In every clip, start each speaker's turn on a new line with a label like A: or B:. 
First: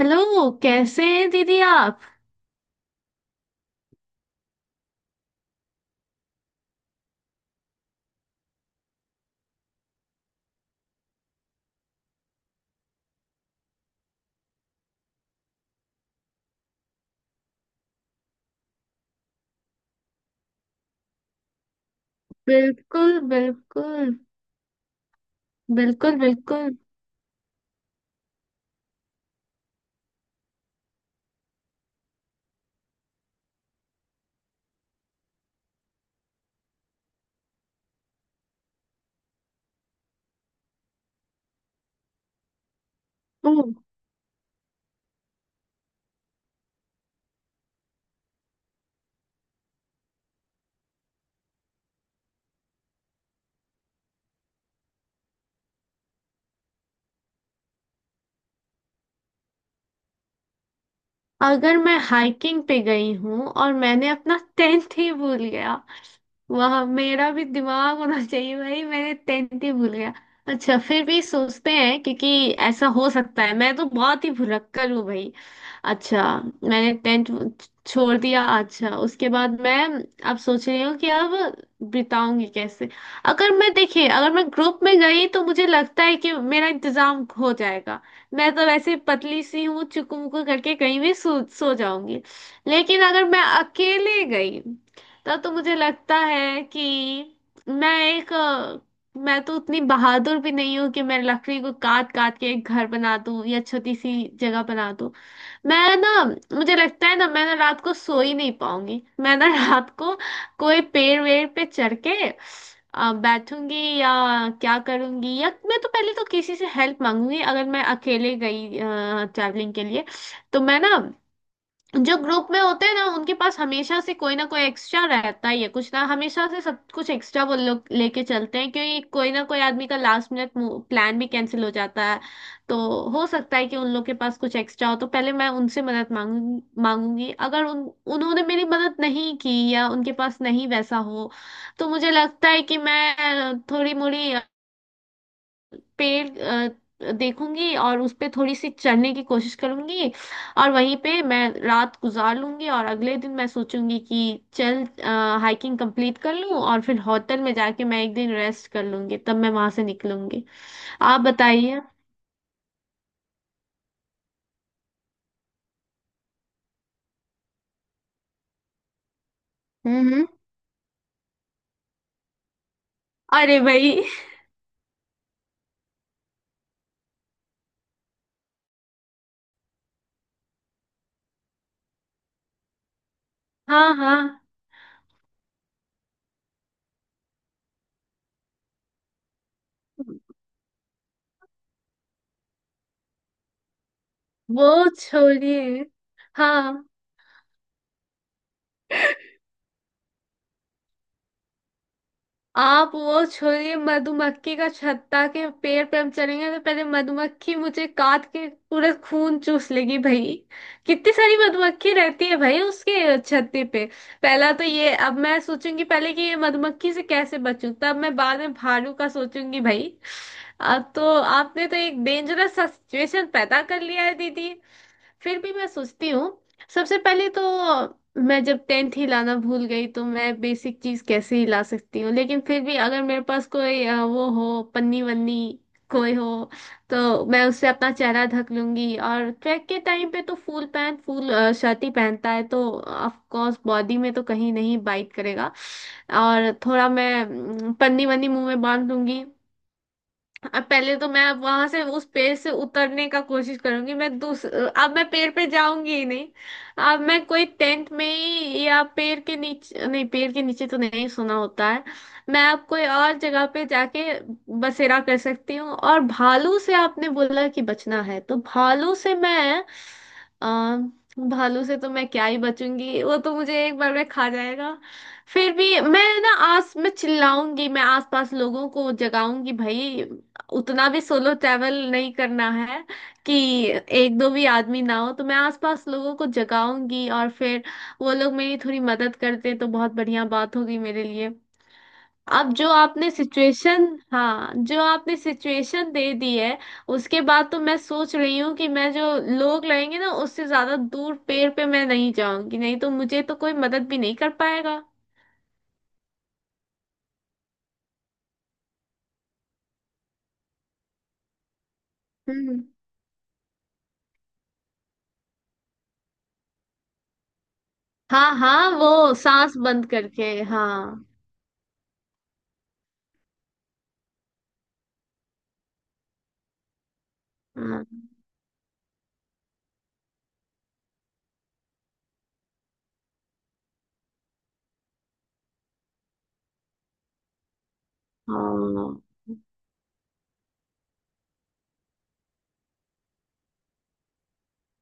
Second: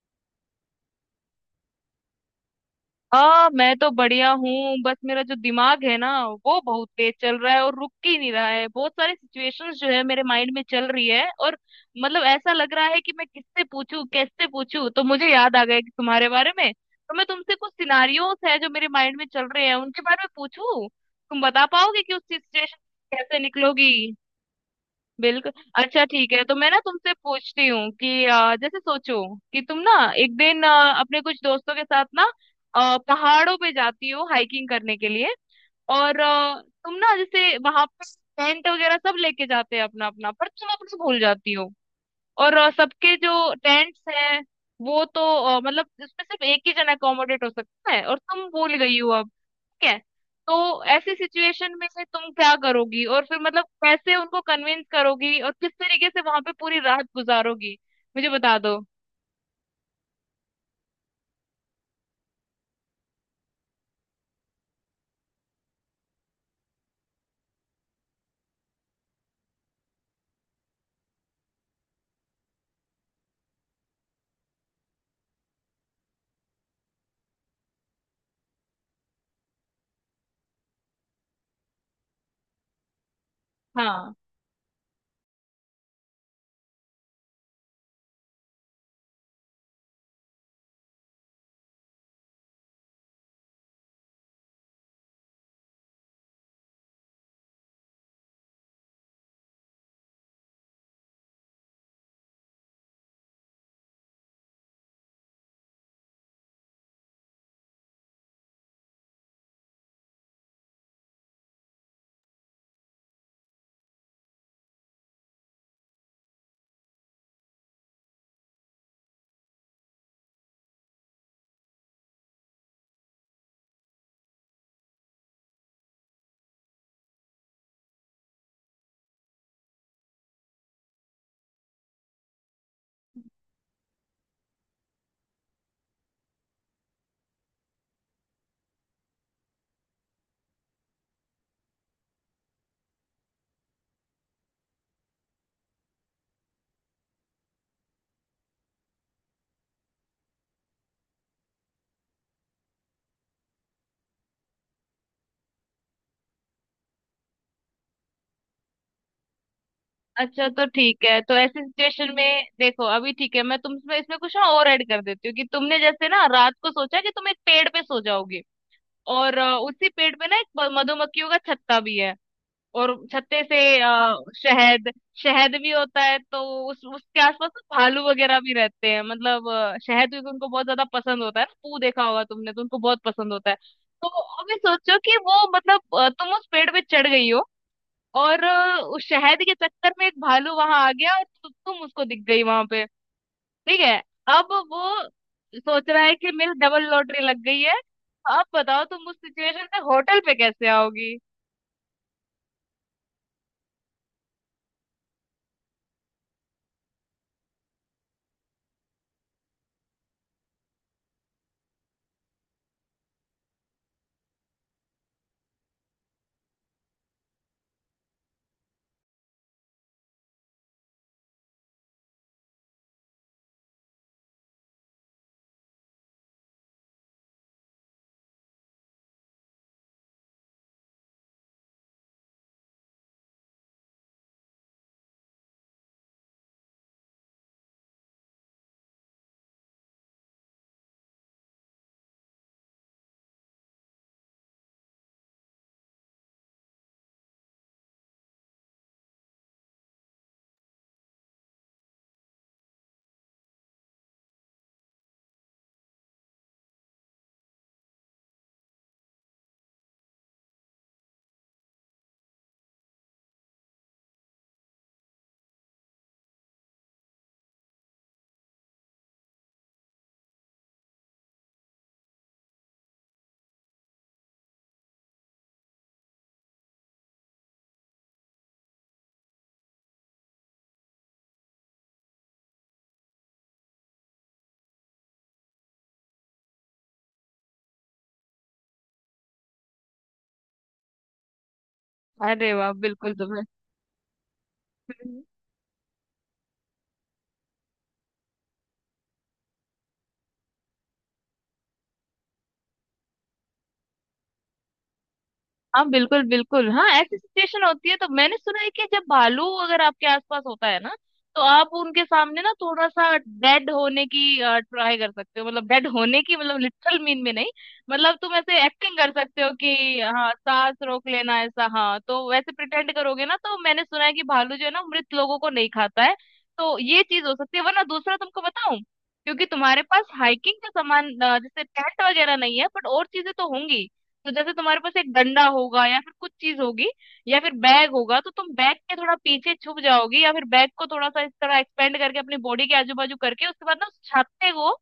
A: Hello, कैसे हैं दीदी आप।
B: हाँ मैं तो बढ़िया हूँ। बस मेरा जो दिमाग है ना वो बहुत तेज चल रहा है और रुक ही नहीं रहा है। बहुत सारी सिचुएशंस जो है मेरे माइंड में चल रही है और मतलब ऐसा लग रहा है कि मैं किससे पूछूं कैसे पूछूं। तो मुझे याद आ गया कि तुम्हारे बारे में तो मैं तुमसे कुछ सिनारियोस है जो मेरे माइंड में चल रहे हैं उनके बारे में पूछूं। तुम बता पाओगे कि उस सिचुएशन
A: बिल्कुल
B: कैसे निकलोगी।
A: बिल्कुल।
B: बिल्कुल। अच्छा
A: बिल्कुल
B: ठीक है। तो मैं
A: बिल्कुल।
B: ना तुमसे पूछती हूँ कि जैसे सोचो कि तुम ना एक दिन अपने कुछ दोस्तों के साथ ना पहाड़ों पे जाती हो हाइकिंग करने के लिए। और तुम ना जैसे वहां पर टेंट वगैरह सब लेके जाते हैं अपना अपना पर तुम अपना भूल जाती हो। और सबके
A: ओ,
B: जो टेंट्स हैं वो तो मतलब उसमें सिर्फ एक ही जना अकोमोडेट हो सकता है और तुम भूल गई हो अब। ठीक है। तो ऐसी सिचुएशन में फिर तुम क्या करोगी और फिर मतलब कैसे उनको कन्विंस करोगी और किस तरीके से वहां पे पूरी रात गुजारोगी। मुझे बता दो।
A: अगर मैं हाइकिंग पे गई हूँ और मैंने अपना टेंट ही भूल गया, वहां मेरा भी दिमाग होना चाहिए भाई, मैंने टेंथ ही भूल गया। अच्छा, फिर भी सोचते हैं, क्योंकि ऐसा हो सकता है, मैं तो बहुत ही भुलक्कड़ हूँ भाई। अच्छा, मैंने टेंथ छोड़ दिया। अच्छा, उसके बाद मैं अब सोच रही हूँ कि अब बिताऊंगी कैसे। अगर मैं, देखिए,
B: हाँ।
A: अगर मैं ग्रुप में गई तो मुझे लगता है कि मेरा इंतजाम हो जाएगा। मैं तो वैसे पतली सी हूँ, चुकू मुकू करके कहीं भी सो जाऊंगी। लेकिन अगर मैं अकेले गई, तब तो मुझे लगता है कि मैं एक मैं तो उतनी बहादुर भी नहीं हूँ कि मैं लकड़ी को काट काट के एक घर बना दूँ या छोटी सी जगह बना दूँ। मैं ना, मुझे लगता है ना, मैं ना रात को सो ही नहीं पाऊंगी। मैं ना रात को कोई पेड़ वेड़ पे चढ़ के बैठूंगी या क्या करूंगी। या मैं तो पहले तो किसी से हेल्प मांगूंगी अगर मैं अकेले गई ट्रैवलिंग के लिए। तो मैं ना, जो ग्रुप में होते हैं ना, उनके पास हमेशा से कोई ना कोई एक्स्ट्रा रहता ही है, कुछ ना हमेशा से सब कुछ एक्स्ट्रा वो लोग लेके चलते हैं, क्योंकि कोई ना कोई आदमी का लास्ट मिनट प्लान भी कैंसिल हो जाता है। तो हो सकता है कि उन लोग के पास कुछ एक्स्ट्रा हो, तो पहले मैं उनसे मदद मांगूंगी मांगूंगी। अगर उन, उन्होंने मेरी मदद नहीं की या उनके पास नहीं वैसा हो, तो मुझे लगता है कि मैं थोड़ी मोड़ी पेड़ देखूंगी और उस पे थोड़ी सी चढ़ने की कोशिश करूंगी और वहीं पे मैं रात गुजार लूंगी। और अगले दिन मैं सोचूंगी कि चल हाइकिंग कंप्लीट कर लूं, और फिर होटल में जाके मैं एक दिन रेस्ट कर लूंगी, तब मैं वहां से निकलूंगी।
B: अच्छा तो ठीक है।
A: आप
B: तो ऐसी
A: बताइए।
B: सिचुएशन में देखो अभी ठीक है मैं तुम इसमें इसमें कुछ ना और ऐड कर देती हूँ कि तुमने जैसे ना रात को सोचा कि तुम एक पेड़ पे सो जाओगे। और उसी
A: हम्म।
B: पेड़
A: हम्म।
B: पे ना एक मधुमक्खियों का छत्ता भी है। और छत्ते
A: अरे
B: से
A: भाई
B: शहद शहद भी होता है। तो उस उसके आसपास ना भालू वगैरह भी रहते हैं मतलब शहद भी उनको बहुत ज्यादा पसंद होता है ना। पू देखा होगा तुमने तो उनको बहुत पसंद होता है।
A: हाँ
B: तो
A: हाँ।
B: अभी सोचो कि वो मतलब तुम उस पेड़ पे चढ़ गई हो। और उस शहद के चक्कर में एक भालू वहां आ गया और तुम उसको दिख गई वहां पे। ठीक है। अब
A: वो
B: वो
A: छोड़िए।
B: सोच रहा है कि मेरी
A: हाँ,
B: डबल लॉटरी लग गई है। अब बताओ तुम उस सिचुएशन में होटल पे कैसे आओगी।
A: आप वो छोड़िए, मधुमक्खी का छत्ता के पेड़ पे हम चलेंगे तो पहले मधुमक्खी मुझे काट के पूरा खून चूस लेगी भाई। कितनी सारी मधुमक्खी रहती है भाई उसके छत्ते पे। पहला तो ये, अब मैं सोचूंगी पहले कि ये मधुमक्खी से कैसे बचूं, तब मैं बाद में भालू का सोचूंगी भाई। अब तो आपने तो एक डेंजरस सा सिचुएशन पैदा कर लिया है दीदी। फिर भी मैं सोचती हूँ। सबसे पहले तो, मैं जब टेंथ हिलाना भूल गई तो मैं बेसिक चीज कैसे हिला सकती हूँ। लेकिन फिर भी अगर मेरे पास कोई वो हो, पन्नी वन्नी कोई हो, तो मैं उससे अपना चेहरा ढक लूंगी। और ट्रैक के टाइम पे तो फुल पैंट फुल शर्ट ही पहनता है, तो ऑफ कोर्स बॉडी में तो कहीं नहीं बाइट करेगा। और थोड़ा मैं पन्नी वन्नी मुंह में बांध लूंगी। अब पहले तो मैं अब वहां से उस पेड़ से उतरने का कोशिश करूंगी। मैं दूस अब मैं पेड़ पे जाऊंगी ही नहीं। अब मैं कोई टेंट में ही, या पेड़ के नीचे नहीं, पेड़ के नीचे तो नहीं सोना होता है। मैं अब कोई और जगह पे जाके बसेरा कर सकती हूँ। और भालू से आपने बोला कि बचना है, तो भालू से मैं आ, भालू से तो मैं क्या ही बचूंगी, वो तो मुझे एक बार में खा जाएगा। फिर भी मैं ना आस मैं चिल्लाऊंगी, मैं आसपास लोगों को जगाऊंगी भाई। उतना भी सोलो ट्रैवल नहीं करना है कि एक दो भी आदमी ना हो, तो मैं आसपास लोगों को जगाऊंगी और फिर वो लोग मेरी थोड़ी मदद करते तो बहुत बढ़िया बात होगी मेरे लिए।
B: अरे
A: अब जो
B: वाह
A: आपने
B: बिल्कुल तुम्हें।
A: सिचुएशन, हाँ, जो आपने सिचुएशन दे दी है, उसके बाद तो मैं सोच रही हूँ कि मैं जो लोग लगेंगे ना, उससे ज्यादा दूर पेड़ पे मैं नहीं जाऊंगी, नहीं तो मुझे तो कोई मदद भी नहीं कर पाएगा।
B: हाँ बिल्कुल बिल्कुल। हाँ ऐसी सिचुएशन होती है तो मैंने सुना है कि जब भालू अगर आपके आसपास होता है ना तो आप उनके सामने ना
A: हम्म।
B: थोड़ा सा डेड होने की ट्राई कर सकते हो। मतलब डेड होने की मतलब लिटरल मीन में नहीं। मतलब
A: हाँ
B: तुम ऐसे
A: हाँ,
B: एक्टिंग कर
A: वो
B: सकते हो
A: सांस बंद
B: कि हाँ
A: करके,
B: सांस
A: हाँ।
B: रोक लेना ऐसा हाँ। तो वैसे प्रिटेंड करोगे ना तो मैंने सुना है कि भालू जो है ना मृत लोगों को नहीं खाता है। तो ये चीज हो सकती है वरना
A: हाँ।
B: दूसरा तुमको बताऊं। क्योंकि तुम्हारे पास हाइकिंग का सामान जैसे टेंट वगैरह नहीं है बट और चीजें तो होंगी। तो जैसे तुम्हारे पास एक डंडा होगा या फिर कुछ चीज होगी या फिर बैग होगा। तो तुम बैग के
A: हाँ।
B: थोड़ा पीछे छुप जाओगी या फिर बैग को थोड़ा सा इस तरह एक्सपेंड करके अपनी बॉडी के आजू बाजू करके उसके बाद ना उस छाते को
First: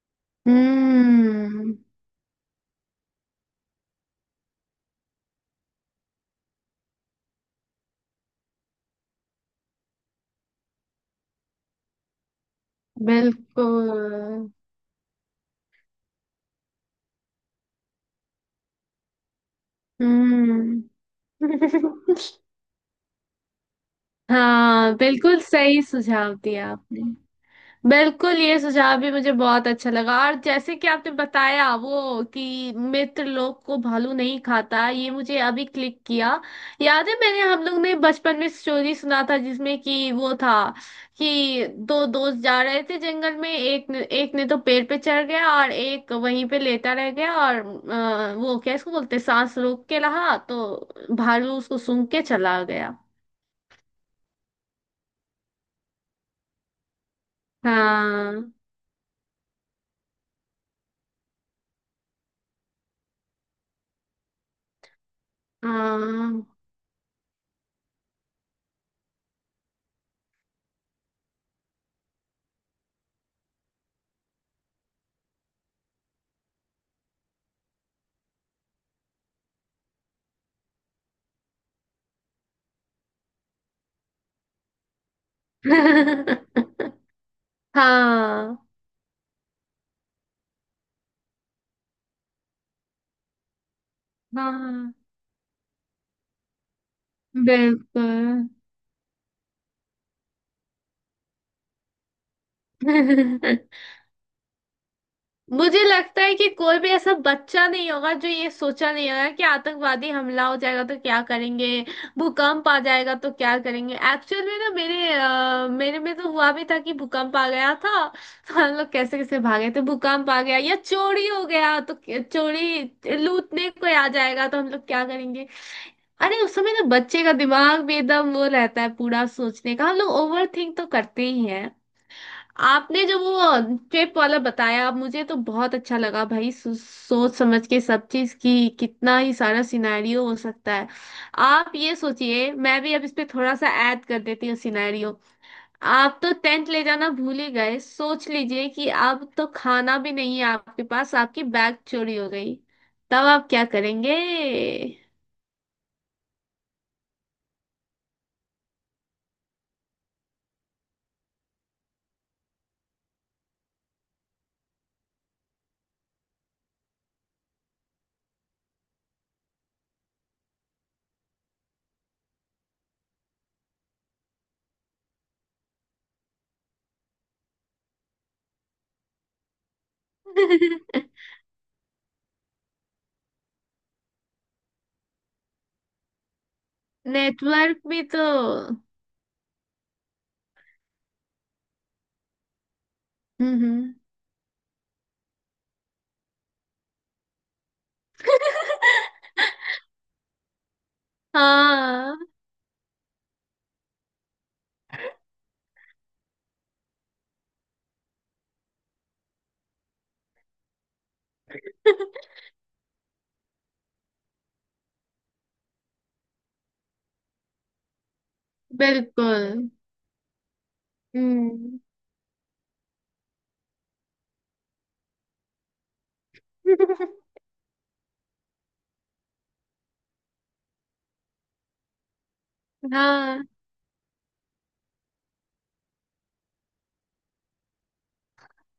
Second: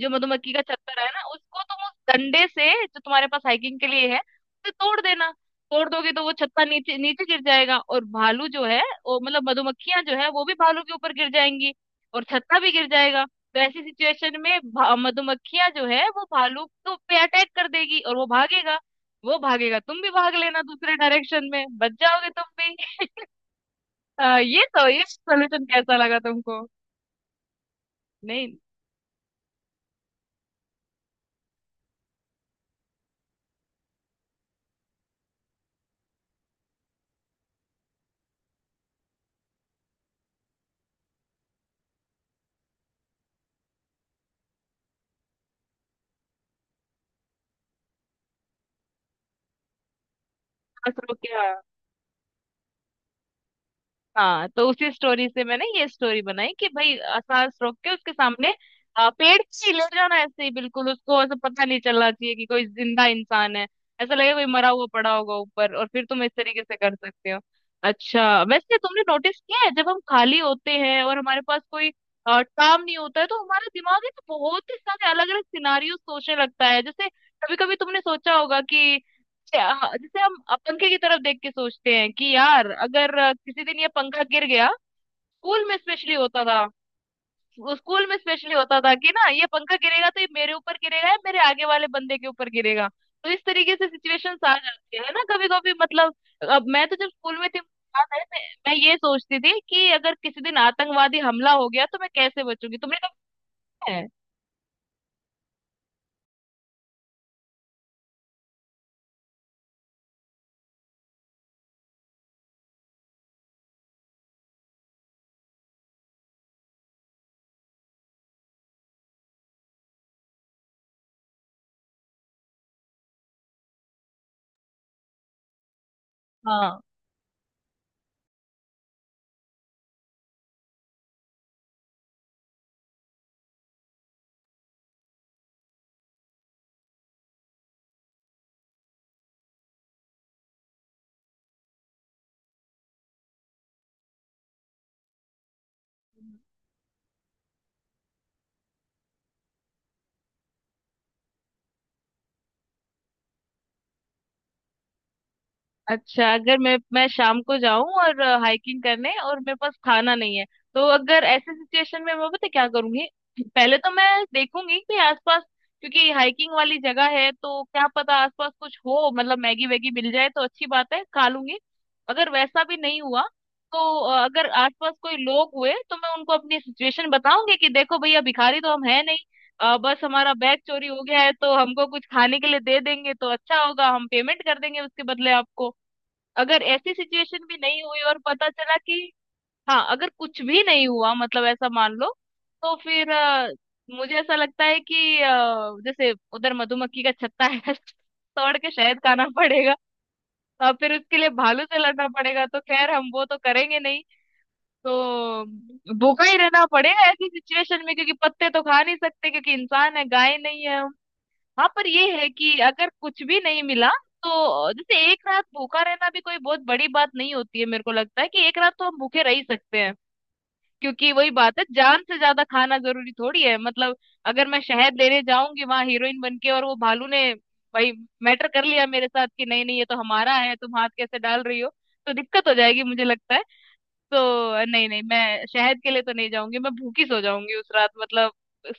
B: जो मधुमक्खी का छत्ता है ना उसको
A: हम्म।
B: तुम उस डंडे से जो तुम्हारे पास हाइकिंग के लिए है उसे तोड़ देना। तोड़ दोगे तो वो छत्ता नीचे नीचे गिर जाएगा। और भालू जो है वो मतलब मधुमक्खियां जो है वो भी भालू के ऊपर गिर जाएंगी और छत्ता भी गिर जाएगा। तो ऐसी सिचुएशन में
A: बिल्कुल।
B: मधुमक्खियां जो है वो भालू को पे अटैक कर देगी और वो भागेगा। वो भागेगा तुम भी भाग लेना
A: हम्म।
B: दूसरे डायरेक्शन में बच जाओगे तुम भी। ये तो
A: हाँ,
B: ये
A: बिल्कुल
B: सोल्यूशन
A: सही
B: कैसा लगा
A: सुझाव
B: तुमको।
A: दिया आपने। बिल्कुल,
B: नहीं।
A: ये सुझाव भी मुझे बहुत अच्छा लगा। और जैसे कि आपने बताया वो कि मित्र लोग को भालू नहीं खाता, ये मुझे अभी क्लिक किया। याद है, मैंने, हम लोग ने बचपन में स्टोरी सुना था, जिसमें कि वो था कि दो दोस्त जा रहे थे जंगल में। एक ने तो पेड़ पे चढ़ गया और एक वहीं पे लेटा रह गया। और वो क्या इसको बोलते हैं, सांस रोक के रहा,
B: असरो
A: तो
B: क्या?
A: भालू उसको सूंघ के चला गया।
B: हाँ तो उसी स्टोरी से मैंने ये स्टोरी बनाई कि भाई सांस रोक के उसके
A: हाँ
B: सामने पेड़ ही ले जाना ऐसे ही बिल्कुल। उसको ऐसा पता नहीं चलना चाहिए कि कोई जिंदा इंसान है। ऐसा लगेगा कोई मरा हुआ पड़ा होगा ऊपर और फिर तुम इस
A: हाँ।
B: तरीके से कर सकते हो। अच्छा वैसे तुमने नोटिस किया है जब हम खाली होते हैं और हमारे पास कोई काम नहीं होता है तो हमारा दिमाग है तो बहुत ही सारे अलग अलग सिनारियो सोचने लगता है। जैसे कभी कभी तुमने सोचा होगा कि हाँ, जैसे हम पंखे की तरफ देख के सोचते हैं कि यार अगर किसी दिन ये पंखा गिर गया। स्कूल में स्पेशली होता था। वो स्कूल में स्पेशली
A: हाँ
B: होता था कि ना ये पंखा गिरेगा तो ये मेरे ऊपर गिरेगा या मेरे आगे वाले बंदे के ऊपर गिरेगा। तो इस तरीके से सिचुएशंस आ
A: हाँ।
B: जाती है ना कभी कभी मतलब। अब मैं तो जब स्कूल में थी मुझे याद
A: बिल्कुल।
B: है मैं ये सोचती थी कि अगर किसी दिन आतंकवादी हमला हो गया तो मैं कैसे बचूंगी। तुमने कभी है?
A: मुझे लगता है कि कोई भी ऐसा बच्चा नहीं होगा जो ये सोचा नहीं होगा कि आतंकवादी हमला हो जाएगा तो क्या करेंगे, भूकंप आ जाएगा तो क्या करेंगे। एक्चुअल में ना, मेरे मेरे में तो हुआ भी था कि भूकंप आ गया था, तो हम लोग कैसे कैसे भागे थे। भूकंप आ गया, या चोरी हो गया तो चोरी लूटने कोई आ जाएगा तो हम लोग क्या करेंगे। अरे, उस समय
B: हाँ।
A: ना बच्चे का दिमाग भी एकदम वो रहता है पूरा सोचने का, हम लोग ओवर थिंक तो करते ही हैं। आपने जो वो ट्रिप वाला बताया मुझे तो बहुत अच्छा लगा भाई। सोच समझ के सब चीज की कितना ही सारा सिनेरियो हो सकता है। आप ये सोचिए, मैं भी अब इस पे थोड़ा सा ऐड कर देती हूँ सिनेरियो। आप तो टेंट ले जाना भूल ही गए, सोच लीजिए कि अब तो खाना भी नहीं है आपके पास, आपकी बैग चोरी हो गई, तब आप क्या करेंगे।
B: अच्छा अगर मैं शाम को जाऊं और हाइकिंग करने और मेरे पास खाना नहीं है तो अगर ऐसे सिचुएशन में मैं पता है क्या करूंगी। पहले तो मैं देखूंगी कि आसपास क्योंकि हाइकिंग वाली जगह है तो क्या पता आसपास कुछ हो मतलब मैगी वैगी मिल जाए तो अच्छी बात है खा लूंगी। अगर वैसा भी नहीं हुआ तो अगर आसपास कोई लोग हुए तो मैं उनको अपनी सिचुएशन बताऊंगी कि देखो भैया भिखारी तो हम है नहीं बस हमारा बैग चोरी हो गया है तो हमको कुछ खाने के लिए दे देंगे तो अच्छा होगा हम पेमेंट कर देंगे उसके बदले आपको। अगर ऐसी सिचुएशन भी
A: नेटवर्क
B: नहीं हुई
A: भी
B: और
A: तो।
B: पता चला कि हाँ अगर कुछ भी नहीं हुआ मतलब ऐसा मान लो। तो फिर
A: हम्म।
B: मुझे ऐसा लगता है कि जैसे उधर मधुमक्खी का छत्ता है तोड़ के शहद खाना पड़ेगा और फिर उसके लिए भालू से लड़ना
A: हाँ
B: पड़ेगा तो खैर हम वो तो करेंगे नहीं। तो भूखा ही रहना पड़ेगा ऐसी सिचुएशन में क्योंकि पत्ते तो खा नहीं सकते क्योंकि इंसान है गाय नहीं है। हाँ पर ये है कि अगर कुछ भी नहीं मिला तो जैसे एक रात भूखा रहना भी कोई बहुत बड़ी बात नहीं होती है मेरे को लगता है कि एक रात तो हम भूखे रह ही
A: बिल्कुल।
B: सकते हैं। क्योंकि वही बात है
A: हम्म।
B: जान से ज्यादा खाना जरूरी थोड़ी है मतलब। अगर मैं शहद लेने जाऊंगी वहां हीरोइन बन के और वो भालू ने भाई मैटर कर लिया मेरे साथ कि नहीं नहीं ये तो हमारा है तुम हाथ कैसे डाल रही हो। तो दिक्कत हो जाएगी मुझे लगता है।
A: हाँ।
B: तो नहीं नहीं मैं शहद के लिए तो नहीं जाऊंगी। मैं भूखी सो जाऊंगी उस रात मतलब।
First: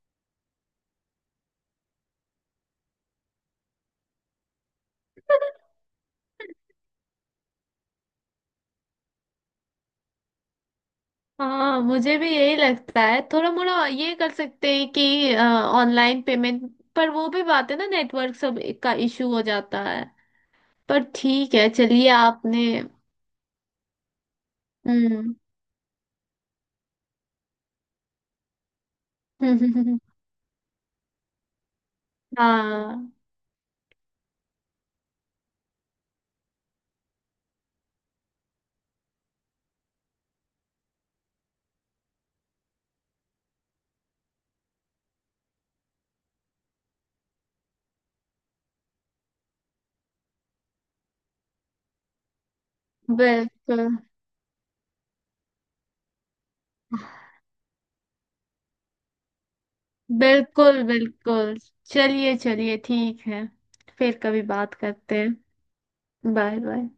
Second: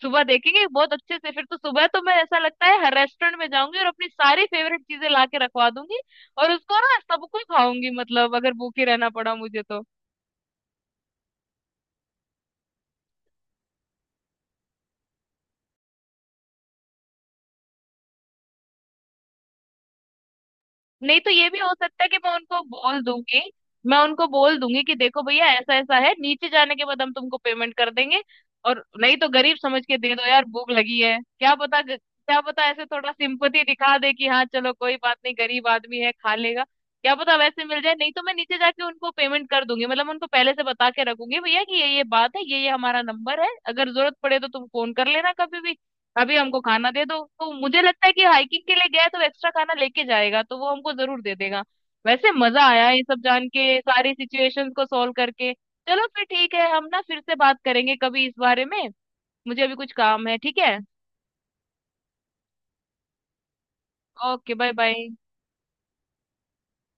B: सुबह देखेंगे बहुत अच्छे से फिर तो सुबह तो मैं ऐसा लगता है हर रेस्टोरेंट में जाऊंगी और अपनी सारी फेवरेट चीजें ला के रखवा दूंगी। और उसको ना सबको खाऊंगी मतलब अगर भूखी रहना पड़ा मुझे तो।
A: हाँ, मुझे भी यही लगता है, थोड़ा मोड़ा ये कर सकते हैं कि ऑनलाइन पेमेंट, पर वो भी बात है ना, नेटवर्क सब का इशू हो जाता है। पर
B: नहीं तो ये
A: ठीक
B: भी
A: है,
B: हो सकता है
A: चलिए,
B: कि
A: आपने।
B: मैं उनको बोल दूंगी कि देखो
A: हम्म।
B: भैया ऐसा ऐसा है नीचे जाने के बाद हम तुमको पेमेंट कर देंगे। और नहीं तो गरीब समझ के दे दो यार भूख लगी है क्या पता ऐसे थोड़ा
A: हाँ
B: सिंपथी दिखा दे कि हाँ चलो कोई बात नहीं गरीब आदमी है खा लेगा। क्या पता वैसे मिल जाए नहीं तो मैं नीचे जाके उनको पेमेंट कर दूंगी मतलब मैं उनको पहले से बता के रखूंगी भैया कि ये बात है ये हमारा नंबर है अगर जरूरत पड़े तो तुम फोन कर लेना कभी भी। अभी हमको खाना दे दो तो मुझे लगता है कि हाइकिंग के लिए गया है तो एक्स्ट्रा खाना लेके जाएगा तो वो हमको जरूर दे देगा। वैसे मजा आया ये सब जान के
A: बिल्कुल।
B: सारी सिचुएशंस को सॉल्व करके। चलो फिर ठीक है हम ना फिर से बात करेंगे कभी इस बारे में। मुझे अभी कुछ काम है ठीक है।
A: बिल्कुल बिल्कुल। चलिए चलिए, ठीक है, फिर कभी
B: ओके बाय
A: बात
B: बाय।
A: करते हैं। Bye bye.